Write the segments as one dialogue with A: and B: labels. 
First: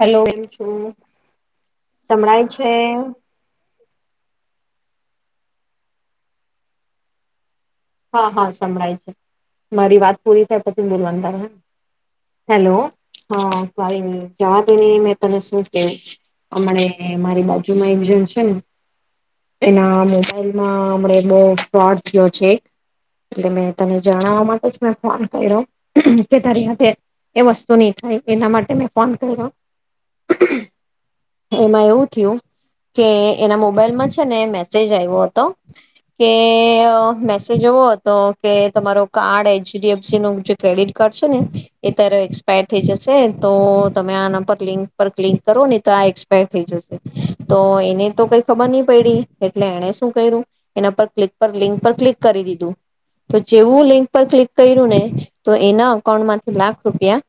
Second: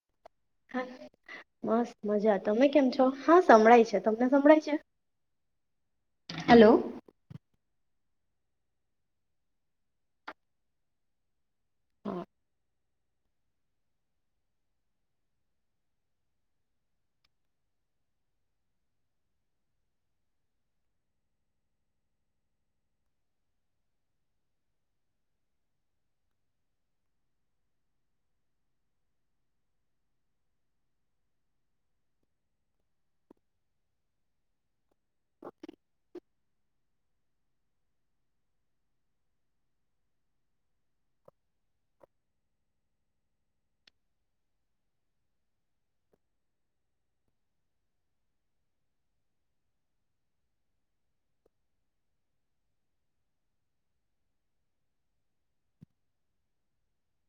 A: Hello કેમ છો
B: મસ્ત મજા.
A: સંભળાય
B: તમે
A: છે
B: કેમ છો? હા સંળાય છે તમને સંભળાય છે? હલો
A: હા હાળાય છે મારી વાત પૂરી થાય પછ બલવંદાર હે. હેલો હા ભાઈ જવાતીને મેં તને શું ક્યું હમ મારી બાજુમાં એક જણ છે ને એના મોબાઈલમાં હમ બહ ફ્રોડ થયો છે. એટલે મે તને જણાવવા માટે જ મેં ફોન કર્યો કે તારી એ વસ્તુ નહી થાય એના માટે મે ફોન કર્યો એમાં એવું થયું કે એના મોબાઈલમાં છે ને મેસેજ આવ્યો હતો કે તે જવો હતો કે તમારોું કાર્ડ એચડીએફસી નું જે ક્રેડિટ કાર્ડ છે ને. એ તારો એક્સપાયર થઈ છે તો તમે આના પર લિંક પર ક્લિક કરો ને તો આ એક્સપાયર થઈ જશે, તો એને તો કઈ ખબર નહી પડી એટલે એણે શું કર્યું એના પર ક્લિક પર લિંક પર ક્લિક. ું તો જેવું લિંક પર ક્લિક કર્યું ને તો એના અકાઉન્ટમાંથી લાખ રૂપિયા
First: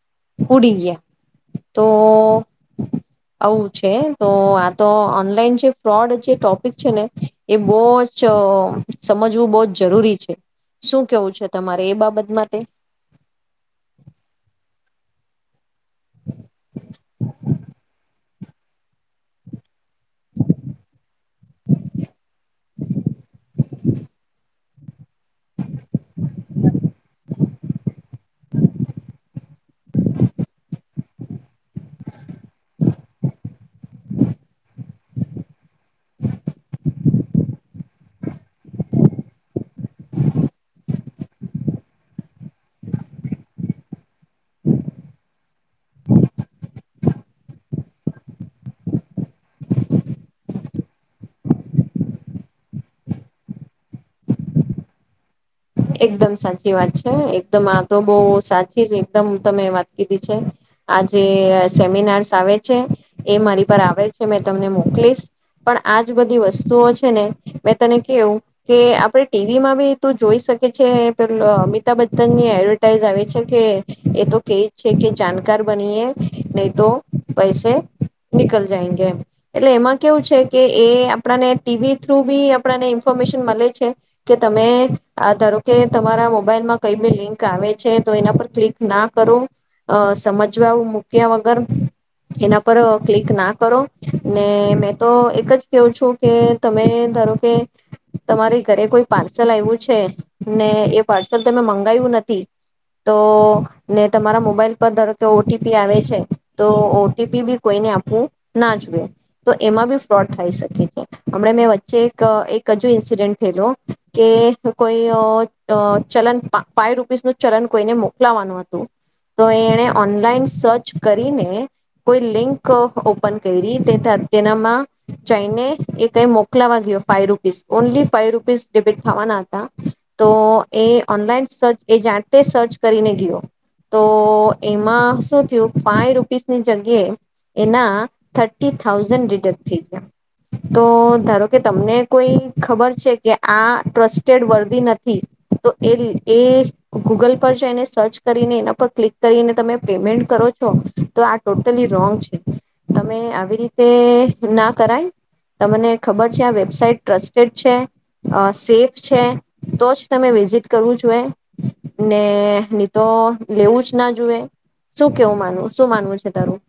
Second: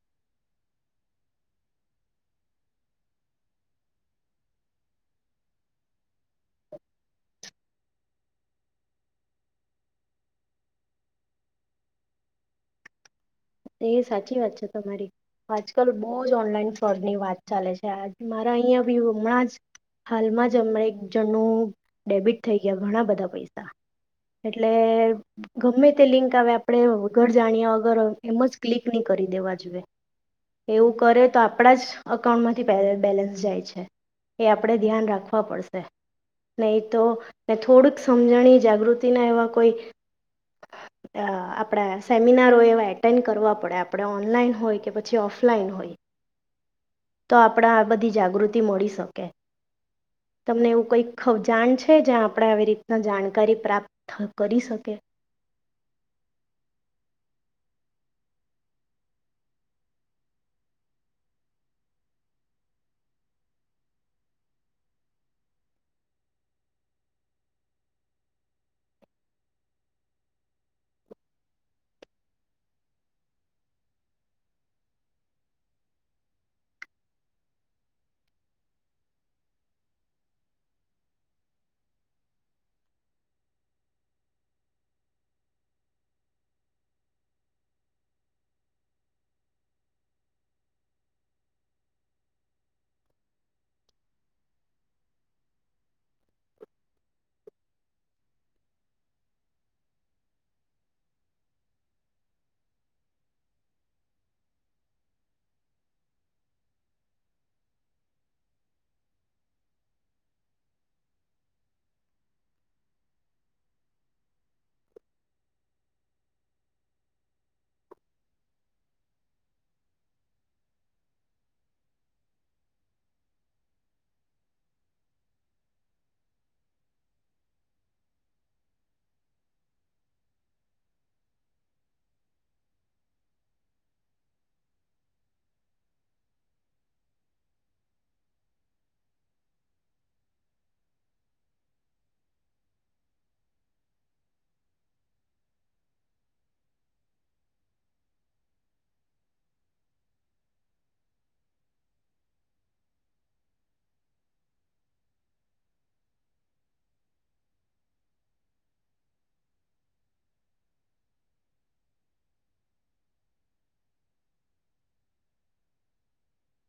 A: ઉડી ગયા તો આવું છે તો આ તો ઓનલાઈન જે ફ્રોડ જે ટોપિક છે ને એ બહ જ સમજવું બહ જ જરૂરી છે. શું કેવું છે? તમારે એ બાબત માટે.
B: એ સાચી વાત છે તમારી આજકાલ બહુ જ ઓનલાઈન ફ્રોડ ની વાત ચાલે છે, મારા અહિયાં બી હમણાં જ હાલમાં જ હમણાં એક જણનું ડેબિટ થઈ ગયા ઘણા બધા પૈસા. એટલે ગમે તે લિંક આવે આપણે વ ઘર જાણ્યા વગર એમ જ ક્લિક નહી કરી દેવા જોઈએ એવું કરે તો આપણા જ અકાઉન્ટમાંથી બેલેન્સ જાય છે એ આપણે ધ્યાન રાખવા પડશે નહી તો ને થોડક સમજણી જાગૃતિના એવા કોઈ આપણા સેમિનારો એવા એક એટેન્ડ કરવા પડે આપણે ઓનલાઈન હોય કે પછી ઓફલાઈન હોય તો આપણે આ બધી જાગૃતિ મળી શકે તમને એવું કઈક જાણ છે જ્યાં આપણે આવી રીતના જાણકારી પ્રાપ્ત કરી શકે
A: એકદમ સાચી વાત છે. એકદમ આ તો બહ સાચી જ એકદમ તમે વાત કીધી છે આ જે સેમિનાર્સ આવે છે એ મારી પર આવે છે મે તમને મોકલીસ પણ આજ બધી વસ્તુઓ છે ને મેં તને કેવું કે આપણે ટીવીમાં બી તું જોઈ શકી પે અમિતાભ બચ્ચન ની એડવર્ટાઈઝ આવે છે કે એ તો કે છે કે જાણકાર બનીએ નહી તો પૈસે નીકલ જાય એમ એટલે એમાં કેવું છે કે એ આપણને ટીવી થ્રુ બી આપણને ઇન્ફોર્મેશન મળે છે કે તમે ધારો કે તમારા મોબાઈલમાં કઈ બી લિંક આવે છે તો એના પર ક્લિક ના કરો સમજવા મૂક્યા વગર એના પર ક્લિક ના કરો ને મેં તો એક જ કહું છું કે તમે ધારો કે તમારે ઘરે કોઈ પાર્સલ આવ્યું છે ને એ પાર્સલ તમે મંગાયું નથી તો ને તમારા મોબાઈલ પર દરે કે ઓટીપી આવે છે તો ઓટીપી બી કોઈને આપવું ના જોઈએ તો એમાં બી ફ્રોડ થાય શકે છે હમણા મેં વચ્ચે એક એક હજુ ઇન્સિડન્ટ થયેું કે કોઈ ચલન ફાઈવ રૂપીસ નું ચલન કોઈને મોકલાવાનું હતું તો એણે ઓનલાઈન સર્ચ કરીને કોઈ લિંક ઓપન કરી તેનામાં જઈને એ કઈ મોકલાવા ગયો ફા rupees only five rupees debit ખાવાના હતા તો એ ઓનલાઈન સર્ચ એ જાતે સર્ચ કરીને ગયો તો એમાં શું થયું ફાઈ રૂપીસની જગ્યાએ એના થર્ટી થઉઝન્ડ રિડક્ટ થઈ ગયા તો ધારો કે તમને કોઈ ખબર છે કે આ ટ્રસ્ટેડ વર્ નથી તો એ એ ગૂગલ પર જો એને સર્ચ કરીને એના પર ક્લિક કરીને તમે પેમેન્ટ કરો છો તો આ ટોટલી રોંગ છે તમે આવી રીતે ના કરાય તમને ખબર છે આ વેબસાાઈટ ટ્રસ્ટેડ છે સેફ છે તો જ તમે વિઝિટ કરવું જોએ ને નની તો લેવું જ ના જોુએ શું કેવું માનવું શું માનવું છે તારું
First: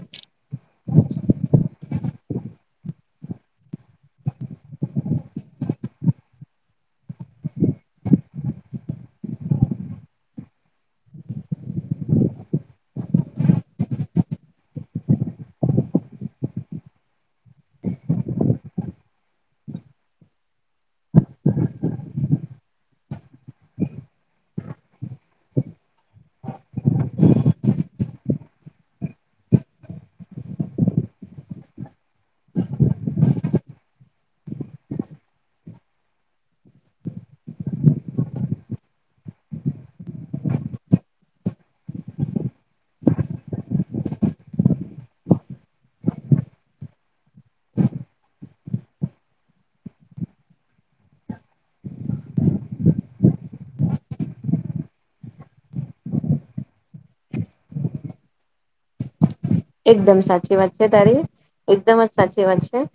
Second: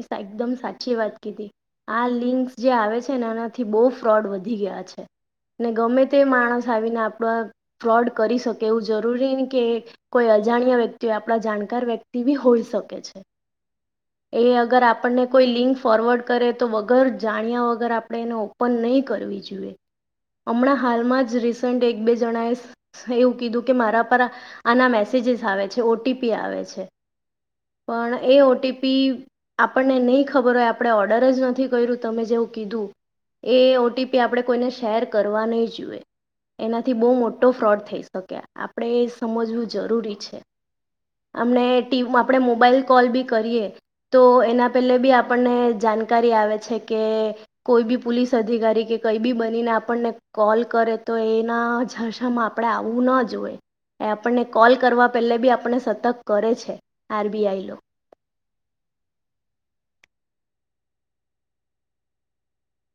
B: એ એકદમ સાચી વાત કીધી આ લિક જે આવે છે ને એનાથી બહુ ફ્રોડ વધી ગયા છે ને ગમે તે માણસ આવીને આપણા ફ્રોડ કરી શકે એવું જરૂરી કે કોઈ અજાણ્યા વ્યક્તિ હોય આપણા જાણકાર વ્યક્તિ બી હોઈ શકે છે એ અગર આપણને કોઈ લિંક ફોરવર્ડ કરે તો વગર જાણ્યા વગર આપણે એને ઓપન નહી કરવી જોઈએ, હમણાં હાલમાં જ રીસન્ટ એક બે જણાએ એવું કીધું કે મારા પર આના મેસેજસ આવે છે ઓટીપી આવે છે. પણ એ ઓટીી પી આપણને નહીં ખબર હોય આપણે ઓર્ડર જ નથી કર્યું તમે જેવું કીધું ઓટીપી આપણે કોઈને શેર કરવા નહી જોઈએ એનાથી બહુ મોટો ફ્રોડ થઈ શકકે આપણે એ સમજવું જરૂરી છે અમણે ટી આપણે મોબાઈલ કોલ બી કરીએ તો એના પહેલે બી આપણને જાણકારી આવે છે કે કોઈ બી પોલીસ અધિકારી કે કંઈ બી બનીને આપણને કોલ કરે તો એના જશામાં આપણે આવવું ન જોએ એ આપણને કોલ કરવા પહેલે બી આપણને સતર્ક કરે છે આરબીઆઈ લો
A: એકદમ સાચી વાત છે તારી એકદમ જ સાચી વાત છે